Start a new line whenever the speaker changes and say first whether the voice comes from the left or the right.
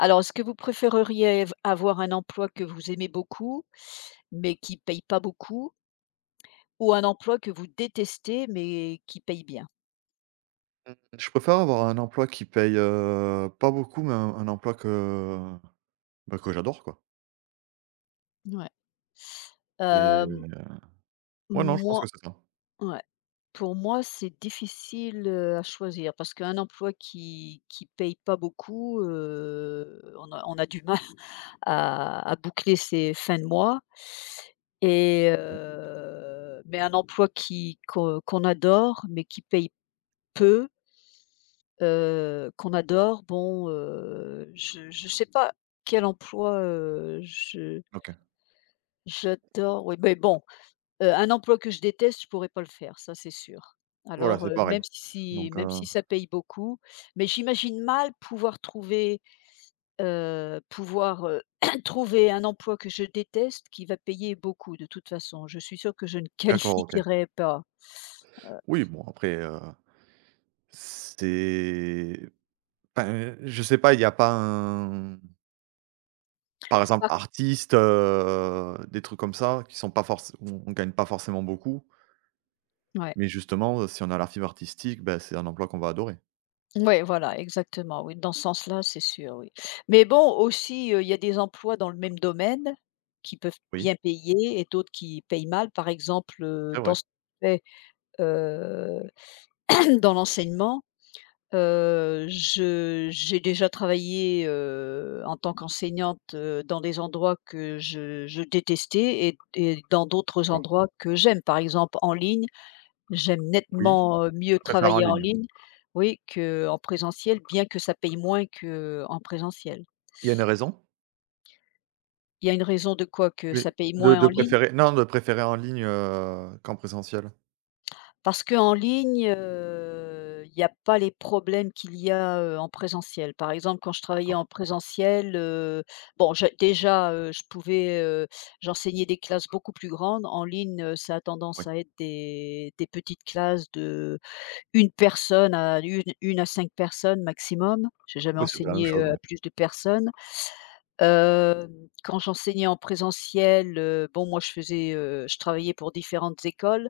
left: Alors, est-ce que vous préféreriez v avoir un emploi que vous aimez beaucoup, mais qui paye pas beaucoup, ou un emploi que vous détestez, mais qui paye bien?
right: Mmh, je préfère avoir un emploi qui paye, pas beaucoup, mais un emploi que, bah, que j'adore, quoi.
left: Ouais.
right: Et
left: Hem,
right: ouais, non, je pense que
left: moi,
right: c'est ça.
left: ouais. Pour moi, c'est difficile, à choisir parce qu'un emploi qui paye pas beaucoup, on a du mal à boucler ses fins de mois et mais un emploi qui qu'on qu'on adore, mais qui paye peu. Qu'on adore, bon, je ne sais pas quel emploi, je
right: OK.
left: j'adore, oui, mais bon, un emploi que je déteste, je pourrais pas le faire, ça c'est sûr.
right: Voilà,
left: Alors,
right: c'est pareil
left: même si
right: donc
left: même si ça paye beaucoup, mais j'imagine mal pouvoir trouver, pouvoir, trouver un emploi que je déteste qui va payer beaucoup de toute façon. Je suis sûre que je ne
right: d'accord, OK.
left: qualifierais pas, heu,
right: Oui, bon, après, c'est enfin, je sais pas, il y a pas un par exemple,
left: par
right: artiste, des trucs comme ça qui sont pas forcé on gagne pas forcément beaucoup,
left: ouais.
right: mais justement, si on a la fibre artistique, bah, c'est un emploi qu'on va adorer.
left: Oui, voilà, exactement, oui, dans ce sens-là, c'est sûr, oui. Mais bon, aussi, il y a des emplois dans le même domaine qui peuvent
right: Oui,
left: bien payer et d'autres qui payent mal. Par exemple,
right: c'est vrai,
left: dans ce fait, heu, dans l'enseignement, je j'ai déjà travaillé, en tant qu'enseignante, dans des endroits que je détestais et dans d'autres
right: d'accord.
left: endroits que j'aime. Par exemple, en ligne. J'aime
right: Oui,
left: nettement, mieux
right: préfère en
left: travailler en
right: ligne.
left: ligne, oui, qu'en présentiel, bien que ça paye moins qu'en présentiel.
right: Il y a une raison?
left: Il y a une raison de quoi que
right: Oui,
left: ça paye
right: de
left: moins
right: de
left: en ligne?
right: préférer non, de préférer en ligne, qu'en présentiel?
left: Parce qu'en ligne, il n'y a pas les problèmes qu'il y a, en présentiel. Par exemple, quand je travaillais
right: D'accord,
left: en présentiel, bon, je déjà, je pouvais, j'enseignais des classes beaucoup plus grandes. En ligne, ça a
right: oui.
left: tendance à être des petites classes de une personne à une 1 à 5 personnes maximum. J'ai jamais
right: Oui, c'est pas la même
left: enseigné,
right: chose, ouais.
left: à plus de personnes. Hem, quand j'enseignais en présentiel, bon, moi je faisais, je travaillais pour différentes écoles,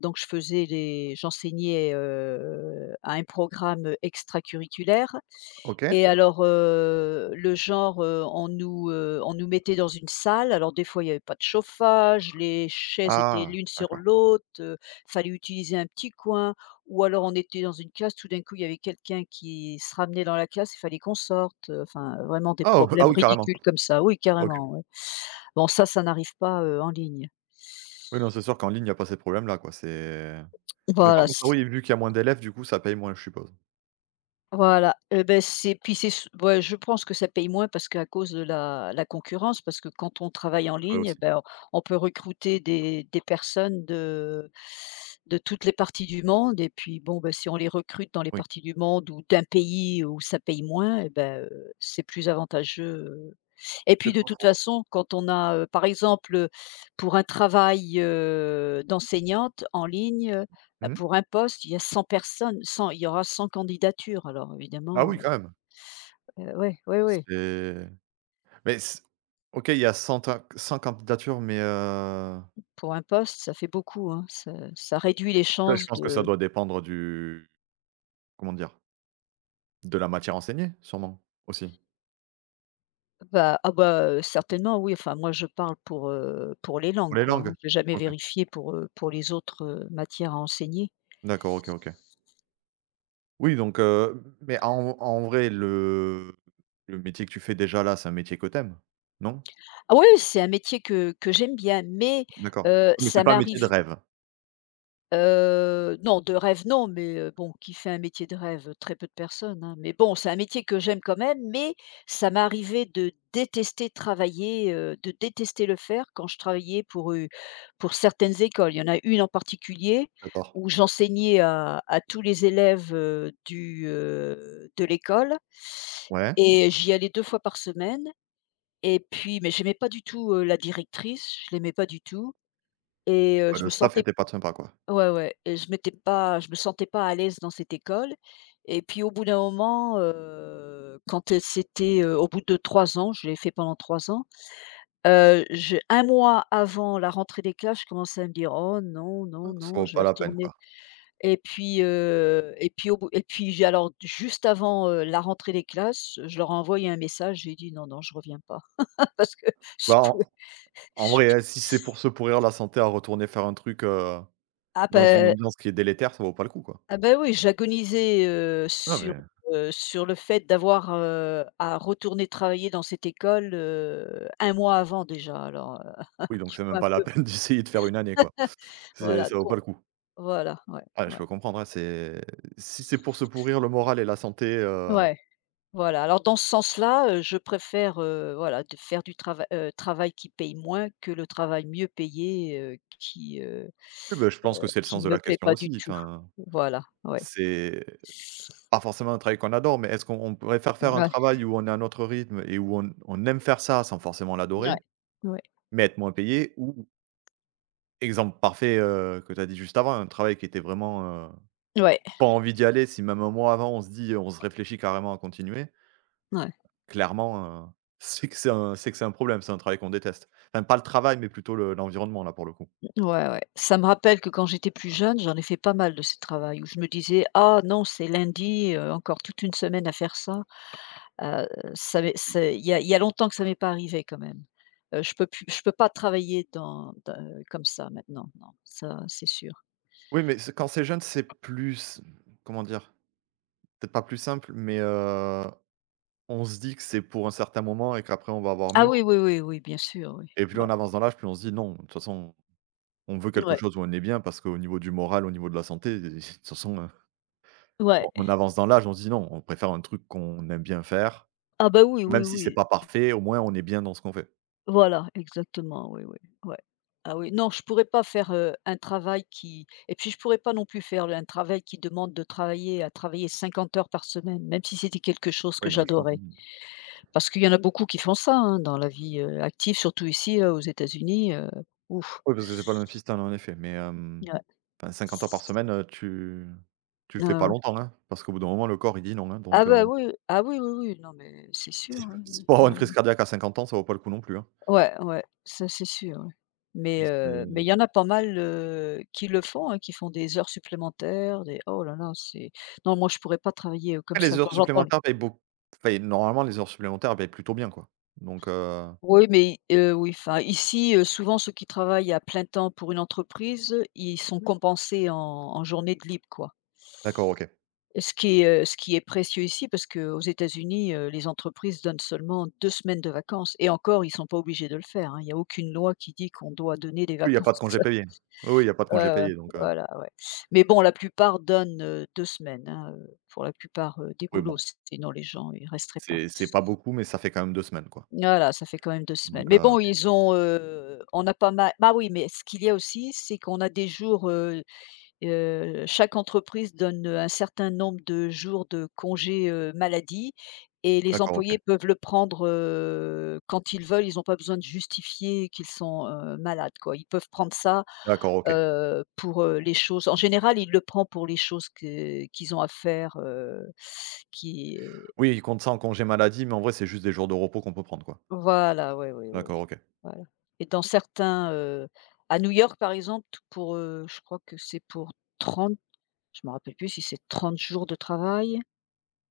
left: donc je faisais les j'enseignais, à un programme extracurriculaire
right: OK.
left: et alors, le genre, on nous mettait dans une salle. Alors des fois, il y avait pas de chauffage, les chaises étaient
right: Ah,
left: l'une sur
right: d'accord.
left: l'autre, fallait utiliser un petit coin ou alors on était dans une classe, tout d'un coup, il y avait quelqu'un qui se ramenait dans la classe, il fallait qu'on sorte, enfin vraiment des
right: Ah, oui, ah
left: problèmes
right: oui, carrément.
left: ridicules comme ça. Oui,
right: OK.
left: carrément, ouais. Bon ça n'arrive pas, en ligne.
right: Oui, non, c'est sûr qu'en ligne, il y a pas ces problèmes-là, quoi, c'est mais par
left: Voilà,
right: contre, ah oui, vu qu'il y a moins d'élèves, du coup, ça paye moins, je suppose.
left: voilà, beh, c'est puis c'est s ouais, je pense que ça paye moins parce qu'à cause de la concurrence, parce que quand on travaille en
right: C'est vrai
left: ligne, eh
right: aussi.
left: ben, on peut recruter des personnes de toutes les parties du monde et puis bon, ben si on les recrute dans les
right: Oui,
left: parties du monde ou d'un pays où ça paye moins, eh ben, c'est plus avantageux, euh, et puis
right: c'est
left: de
right: pas
left: toute
right: faux.
left: façon, quand on a, par exemple, pour un travail, d'enseignante en ligne, bah,
right: Mmh,
left: pour un poste, il y a 100 personnes, 100, il y aura 100 candidatures. Alors
right: ah
left: évidemment,
right: oui,
left: oui,
right: quand même.
left: ouais, ouais, ouais, ouais.
right: C'est mais c OK, il y a 100 ta 100 candidatures, mais
left: Pour un poste, ça fait beaucoup, hein. Ça réduit les
right: ça, je
left: chances
right: pense que ça
left: de
right: doit dépendre du comment dire? De la matière enseignée, sûrement, aussi?
left: bah, ah bah, certainement oui, enfin moi je parle pour les
right: Pour
left: langues
right: les
left: quoi,
right: langues?
left: hein. J'ai jamais
right: OK.
left: vérifié pour les autres, matières à enseigner.
right: D'accord, OK, OK. Oui donc mais en vrai, le métier que tu fais déjà là, c'est un métier que t'aimes. Non?
left: Ah oui, c'est un métier que j'aime bien, mais,
right: D'accord. Oui, mais c'est
left: ça
right: pas un métier
left: m'arrive.
right: de rêve?
left: Non, de rêve non, mais bon, qui fait un métier de rêve? Très peu de personnes, hein, mais bon, c'est un métier que j'aime quand même, mais ça m'est arrivé de détester travailler, de détester le faire quand je travaillais pour, pour, certaines écoles. Il y en a une en particulier
right: D'accord.
left: où j'enseignais à tous les élèves, de l'école
right: Ouais.
left: et j'y allais 2 fois par semaine et puis mais j'aimais pas du tout, la directrice, je l'aimais pas du tout et
right: Ouais,
left: je
right: le
left: me
right: staff
left: sentais.
right: était pas sympa, quoi.
left: Ouais, ouais, et je me sentais pas à l'aise dans cette école et puis au bout d'un moment, quand, c'était, au bout de 3 ans, je l'ai fait pendant 3 ans, je 1 mois avant la rentrée des classes, je commençais à me dire : « Oh non, non,
right: Ça
left: non,
right: vaut
left: je
right: pas
left: vais
right: la peine,
left: retourner ».
right: quoi.
left: Et puis, et puis au bout et puis j'ai alors juste avant, la rentrée des classes, je leur ai envoyé un message, j'ai dit : « Non, non, je reviens pas » parce que je
right: Bah, en
left: pouvais
right: en vrai,
left: je
right: hein, si c'est pour se pourrir la santé à retourner faire un truc,
left: ah
right: dans une
left: ben.
right: ambiance qui est délétère, ça vaut pas le coup, quoi.
left: Ah ben oui, j'agonisais,
right: Non,
left: sur,
right: mais
left: heu, sur le fait d'avoir, à retourner travailler dans cette école, 1 mois avant déjà alors,
right: oui, donc
left: tu
right: c'est même
left: vois un
right: pas la
left: peu?
right: peine d'essayer de faire une année, quoi. C'est
left: Voilà,
right: ça vaut pas
left: donc
right: le coup.
left: voilà, ouais,
right: Ouais, je
left: ouais,
right: peux comprendre, hein, c'est si c'est pour se pourrir le moral et la santé,
left: ouais, voilà. Alors dans ce sens-là, je préfère, voilà, de faire du travail qui paye moins que le travail mieux payé, qui, heu,
right: oui, bah, je pense que c'est le
left: qui
right: sens de
left: me
right: la
left: plaît
right: question
left: pas du
right: aussi,
left: tout.
right: enfin.
left: Voilà, ouais.
right: C'est pas forcément un travail qu'on adore, mais est-ce qu'on on préfère faire un
left: Ouais,
right: travail où on est à notre rythme et où on aime faire ça sans forcément
left: ouais,
right: l'adorer,
left: ouais, ouais,
right: mais être moins payé ou exemple parfait, que tu as dit juste avant, un travail qui était vraiment, pas envie d'y aller, si même un mois avant on se dit on se réfléchit carrément à continuer,
left: ouais.
right: clairement, c'est que c'est un c'est que c'est un problème, c'est un travail qu'on déteste. Enfin pas le travail, mais plutôt le l'environnement là pour le coup.
left: Ouais, ouais. Ça me rappelle que quand j'étais plus jeune, j'en ai fait pas mal de ce travail où je me disais : « Ah non, c'est lundi, encore toute une semaine à faire ça ». Heu, ça m'est
right: Oui.
left: c'est Il y a longtemps que ça m'est pas arrivé quand même. Je peux pas travailler dans comme ça maintenant, non, ça c'est sûr.
right: Oui, mais c'est quand c'est jeune, c'est plus comment dire? Peut-être pas plus simple, mais on se dit que c'est pour un certain moment et qu'après on va avoir
left: Ah
right: mieux
left: oui, oui, oui, oui, bien sûr, oui.
right: et plus
left: Ouais,
right: on avance dans l'âge, plus on se dit: «Non, de toute façon, on veut quelque
left: ouais,
right: chose où on est bien» parce qu'au niveau du moral, au niveau de la santé, de toute façon,
left: ouais.
right: on avance dans l'âge, on se dit: «Non, on préfère un truc qu'on aime bien faire,
left: Ah bah, oui,
right: même
left: oui,
right: si c'est
left: oui.
right: pas parfait, au moins on est bien dans ce qu'on fait».
left: Voilà, exactement, oui, oui, ouais. Ah oui, non, je pourrais pas faire, un travail qui et puis je pourrais pas non plus faire un travail qui demande de travailler à travailler 50 heures par semaine, même si c'était quelque chose que
right: Oui, non, mais je comprends.
left: j'adorais. Parce qu'il y en a beaucoup qui font ça, hein, dans la vie, active, surtout ici, aux États-Unis, ouf,
right: Oui, parce que c'est pas le même système en effet, mais
left: ouais.
right: enfin 50 heures par semaine, tu tu le
left: Ouais,
right: fais pas
left: ouais.
right: longtemps, hein, parce qu'au bout d'un moment, le corps, il dit non, hein,
left: Ah
right: donc
left: bah, oui, ah oui, oui, oui, non mais c'est sûr,
right: si
left: oui,
right: c'est
left: oui,
right: pour avoir une
left: ouais.
right: crise cardiaque à 50 ans, ça vaut pas le coup non plus, hein.
left: Ouais, ouais, ça c'est sûr, ouais. Mais
right: C'est
left: heu, mais il y en a pas mal, qui le font, hein, qui font des heures supplémentaires, des oh là là, c'est non, moi je pourrais pas travailler, comme
right: après les
left: ça quand
right: heures
left: j'entends le
right: supplémentaires payent beaucoup enfin, normalement les heures supplémentaires, elles payent plutôt bien, quoi. Donc
left: oui, mais oui, enfin ici, souvent ceux qui travaillent à plein temps pour une entreprise, ils sont compensés en journée de libre, quoi.
right: d'accord, OK.
left: Et ce qui est précieux ici parce que aux États-Unis, les entreprises donnent seulement 2 semaines de vacances et encore ils sont pas obligés de le faire, hein. Il y a aucune loi qui dit qu'on doit donner des
right: Oui, il y a pas de
left: vacances.
right: congé payé. Oui, oui, il y a pas de congé
left: Ouais, ouais,
right: payé, donc
left: voilà, ouais. Mais bon, la plupart donnent, 2 semaines, hein, pour la plupart, des
right: oui,
left: boulots.
right: bon,
left: Si, Sinon les gens, ils resteraient pas.
right: c'est pas beaucoup mais ça fait quand même 2 semaines, quoi.
left: Voilà, ça fait quand même 2 semaines.
right: Donc
left: Mais bon, ils ont, on a pas mal bah oui, mais ce qu'il y a aussi, c'est qu'on a des jours, heu. Chaque entreprise donne un certain nombre de jours de congé maladie et les
right: d'accord, OK.
left: employés peuvent le prendre, quand ils veulent. Ils n'ont pas besoin de justifier qu'ils sont, malades, quoi. Ils peuvent prendre ça,
right: D'accord, OK.
left: pour, les choses en général, ils le prend pour les choses que qu'ils ont à faire, qui
right: Oui, ils comptent ça en congé maladie mais en vrai, c'est juste des jours de repos qu'on peut prendre, quoi.
left: voilà, ouais, oui, oui,
right: D'accord, OK.
left: voilà, et dans certains, à New York, par exemple, pour, je crois que c'est pour 30. Je me rappelle plus si c'est 30 jours de travail.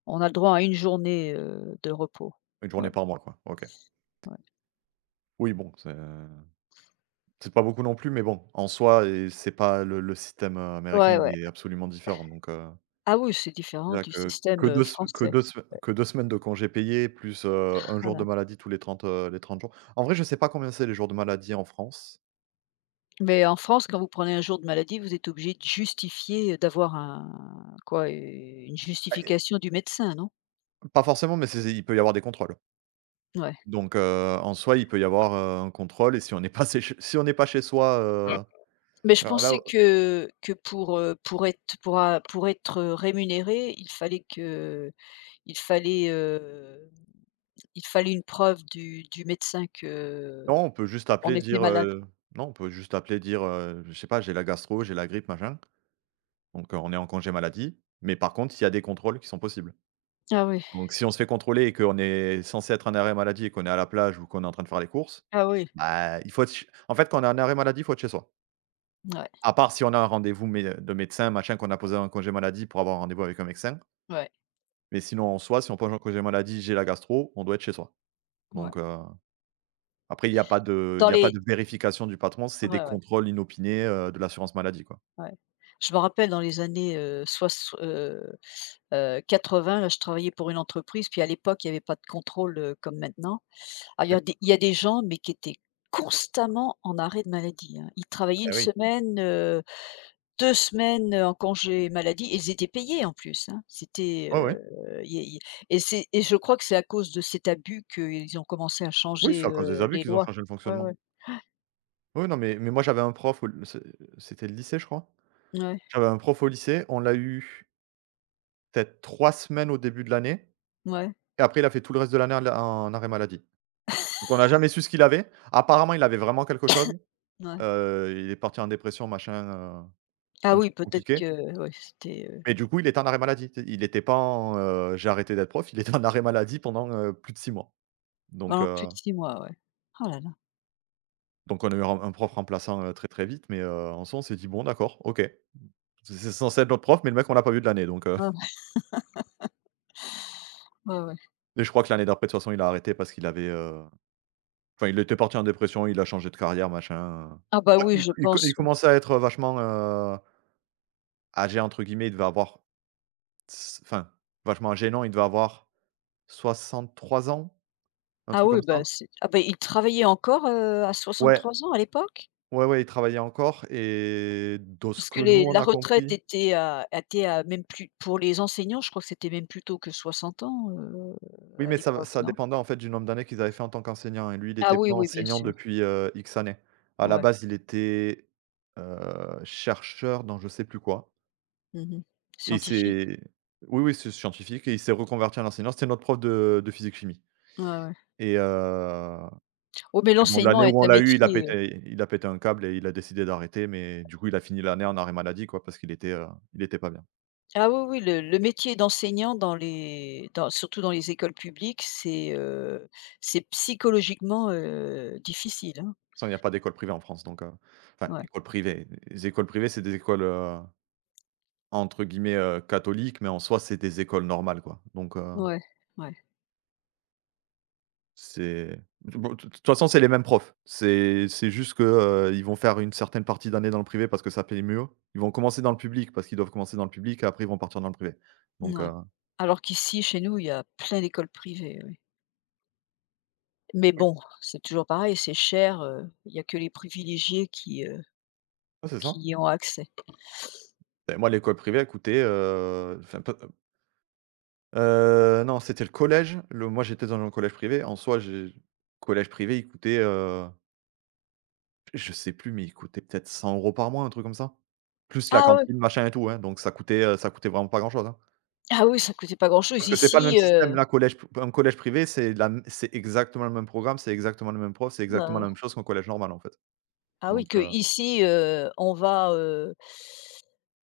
left: On a le droit à une journée, de repos.
right: Une
left: Ouais,
right: journée par mois, quoi. OK.
left: ouais.
right: Oui, bon, c'est pas beaucoup non plus mais bon, en soi et c'est pas le système, américain,
left: Ouais,
right: il
left: ouais.
right: est absolument différent donc
left: Ah oui, c'est différent
right: c'est-à-dire
left: du
right: que
left: système,
right: 2 se que
left: français.
right: 2 se que 2 semaines de congés payés plus, 1
left: Ah
right: jour de
left: ouais.
right: maladie tous les 30 les 30 jours. En vrai, je sais pas combien c'est les jours de maladie en France.
left: Mais en France, quand vous prenez un jour de maladie, vous êtes obligé de justifier, d'avoir un quoi? U une
right: Ah et
left: justification du médecin, non?
right: pas forcément, mais c'est il peut y avoir des contrôles.
left: Ouais.
right: Donc, en soi, il peut y avoir, un contrôle et si on n'est pas chez si on n'est pas chez soi,
left: Mais je
right: alors là,
left: pensais que pour être, rémunéré, il fallait que il fallait, heu, il fallait une preuve du médecin que
right: non, on peut juste
left: on
right: appeler
left: était
right: dire,
left: malade.
right: non, on peut juste appeler dire, je sais pas: «J'ai la gastro, j'ai la grippe, machin», donc, on est en congé maladie, mais par contre, il y a des contrôles qui sont possibles.
left: Ah oui.
right: Donc si on se fait contrôler et qu'on est censé être en arrêt maladie et qu'on est à la plage ou qu'on est en train de faire les courses,
left: Ah oui,
right: bah, il faut être ch en fait, quand on est en arrêt maladie, il faut être chez soi.
left: ouais,
right: À part si on a un rendez-vous mé de médecin, machin, qu'on a posé un congé maladie pour avoir un rendez-vous avec un médecin.
left: ouais,
right: Mais sinon, en soi, si on pose un congé maladie, j'ai la gastro, on doit être chez soi. Donc
left: ouais.
right: après il y a pas de il
left: Dans
right: y a pas
left: les
right: de vérification du patron, c'est des
left: ouais, ouais,
right: contrôles inopinés, de l'assurance maladie, quoi.
left: ouais. Je me rappelle dans les années, soix heu 80, là, je travaillais pour une entreprise, puis à l'époque, il y avait pas de contrôle, comme maintenant. Ah, il y
right: OK.
left: a des il y a des gens, mais qui étaient constamment en arrêt de maladie, hein. Ils travaillaient une
right: Eh oui.
left: semaine, 2 semaines, en congé maladie et ils étaient payés en plus, hein. C'était,
right: Ouais, ouais.
left: y y et c'est et je crois que c'est à cause de cet abus qu'ils ont commencé à
right: Oui, c'est
left: changer,
right: à cause des abus
left: les
right: qu'ils ont
left: lois.
right: changé le
left: Ouais, ouais.
right: fonctionnement. Oui, non, mais moi j'avais un prof au c'est c'était le lycée, je crois.
left: Ouais,
right: J'avais un prof au lycée, on l'a eu peut-être 3 semaines au début de l'année
left: ouais,
right: et après il a fait tout le reste de l'année en arrêt maladie. Donc on n'a jamais su ce qu'il avait. Apparemment, il avait vraiment quelque chose.
left: ouais.
right: Il est parti en dépression, machin,
left: Ah
right: un
left: oui,
right: truc
left: peut-être
right: compliqué.
left: que ouais, c'était,
right: Mais du coup, il était en arrêt maladie. Tu sais, il n'était pas en: «J'ai arrêté d'être prof», il était en arrêt maladie pendant, plus de 6 mois. Donc
left: pendant plus
right: heu,
left: de 6 mois, ouais. Oh là là.
right: donc on a eu un prof remplaçant, très, très vite, mais en soi, on s'est dit: «Bon d'accord, OK». C'est censé être notre prof, mais le mec, on l'a pas vu de l'année donc
left: Ouais, ouais, ouais, ouais.
right: et je crois que l'année d'après, de toute façon, il a arrêté parce qu'il avait, enfin, il était parti en dépression, il a changé de carrière, machin.
left: Ah bah
right: Ouais.
left: oui,
right: Il
left: je
right: il co
left: pense,
right: il
left: oui.
right: commençait à être, vachement, «âgé» entre guillemets, il devait avoir s enfin, vachement âgé non, il devait avoir 63 ans, un
left: Ah
right: truc comme
left: oui, bah
right: ça.
left: c'est ah bah il travaillait encore, à
right: Ouais,
left: 3 ans à l'époque?
right: ouais, ouais, il travaillait encore et de ce
left: Parce
right: que
left: que les
right: nous, on
left: la
right: a
left: retraite
right: compris
left: était à même plus pour les enseignants, je crois que c'était même plus tôt que 60 ans,
right: oui,
left: à
right: mais ça
left: l'époque,
right: ça
left: non?
right: dépendait en fait du nombre d'années qu'ils avaient fait en tant qu'enseignant. Et lui, il
left: Ah
right: n'était
left: oui,
right: pas
left: oui, bien
right: enseignant
left: sûr,
right: depuis, X années. À la
left: ouais.
right: base, il était, heu, chercheur dans je sais plus quoi.
left: Mmh.
right: Et il
left: Scientifique?
right: s'est oui, oui, c'est scientifique et il s'est reconverti en enseignant. C'était notre prof de physique-chimie
left: Ouais, ouais.
right: et heu
left: Oh mais
right: et bon,
left: l'enseignement
right: l'année
left: est
right: où on
left: un
right: l'a eu, il a
left: métier.
right: pété il a pété un câble et il a décidé d'arrêter, mais du coup, il a fini l'année en arrêt maladie, quoi, parce qu'il était, il était pas bien. De
left: Ah oui, oui, le métier d'enseignant dans surtout dans les écoles publiques, c'est psychologiquement, difficile, hein.
right: il y a pas d'école privée en France, donc enfin,
left: Ouais,
right: école privée, les écoles privées, c'est des écoles, entre guillemets, «catholiques», mais en soi, c'est des écoles normales, quoi, donc
left: ouais, ouais,
right: c'est bon, de toute façon, c'est les mêmes profs. C'est juste que, ils vont faire une certaine partie d'année dans le privé parce que ça paye mieux. Ils vont commencer dans le public parce qu'ils doivent commencer dans le public et après ils vont partir dans le privé. Donc
left: mouais. Alors qu'ici, chez nous, il y a plein d'écoles privées, oui. Mais
right: oui,
left: bon, c'est toujours pareil, c'est cher, il y a que les privilégiés
right: ouais, c'est
left: qui
right: ça.
left: y ont accès.
right: Beh, moi, l'école privée, elle coûtait, enfin peu non, c'était le collège. Le moi, j'étais dans un collège privé. En soi, j'ai collège privé, il coûtait, je sais plus, mais il coûtait peut-être 100 euros par mois, un truc comme ça. Plus la
left: Ah oui,
right: cantine, machin et tout, hein, donc ça coûtait vraiment pas grand-chose, hein.
left: ah oui, ça coûtait pas grand-chose.
right: Parce que c'est pas le même
left: Ici,
right: système. Là, collège un collège privé, c'est la m c'est exactement le même programme, c'est exactement le même prof, c'est exactement la
left: heu,
right: même chose qu'un collège normal, en fait.
left: ah oui,
right: Donc
left: qu'ici, euh,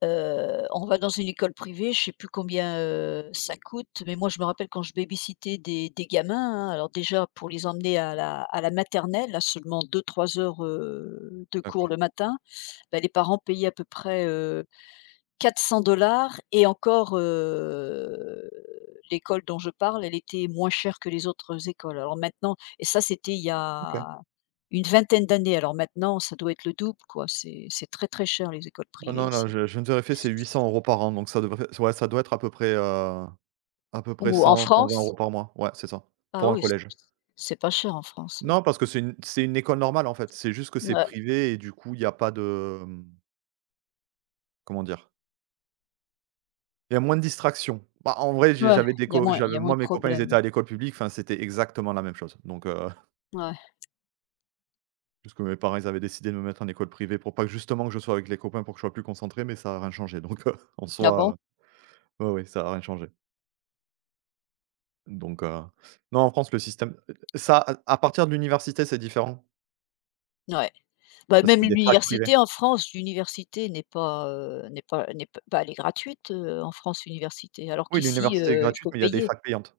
left: on va dans une école privée, je sais plus combien, ça coûte, mais moi je me rappelle quand je baby des gamins, hein, alors déjà pour les emmener à la maternelle, à seulement deux trois heures, de cours
right: d'accord.
left: le matin, bah, les parents payaient à peu près, dollars. Et encore, l'école dont je parle, elle était moins chère que les autres écoles. Alors maintenant, et ça c'était il y
right: OK.
left: a une vingtaine d'années, alors maintenant ça doit être le double quoi, c'est très, très cher les écoles
right: Oh
left: privées
right: non, non,
left: ici.
right: je viens de vérifier, c'est 800 euros par an, donc ça devrait ouais, ça doit être à peu près
left: Ou en
right: 100-120
left: France.
right: euros par mois. Ouais, c'est ça, pour
left: Ah
right: un
left: oui, c'est
right: collège.
left: c'est pas cher en France, oui.
right: Non, parce que c'est une école normale, en fait. C'est juste que c'est
left: Ouais,
right: privé et du coup, il y a pas de, comment dire? Il y a moins de distractions. Bah, en vrai, j'ai
left: ouais,
right: j'avais des
left: il y a
right: co
left: moins il
right: j'avais
left: y a moins
right: moi,
left: de
right: mes copains, ils étaient
left: problèmes.
right: à l'école publique, enfin, c'était exactement la même chose, donc
left: Ouais.
right: parce que mes parents, ils avaient décidé de me mettre en école privée pour pas que justement que je sois avec les copains pour que je sois plus concentré, mais ça a rien changé donc en
left: Ah bon?
right: soi, ouais, ouais, ça a rien changé donc non, en France, le système ça, à partir de l'université, c'est différent
left: Ouais. Bah,
right: parce
left: même
right: qu'il y a des facs privées.
left: l'université en France, l'université n'est pas, n'est pas bah, elle est gratuite, en France, l'université, alors
right: Oui,
left: qu'ici,
right: l'université est
left: il
right: gratuite,
left: faut
right: mais il y a des
left: payer.
right: facs payantes.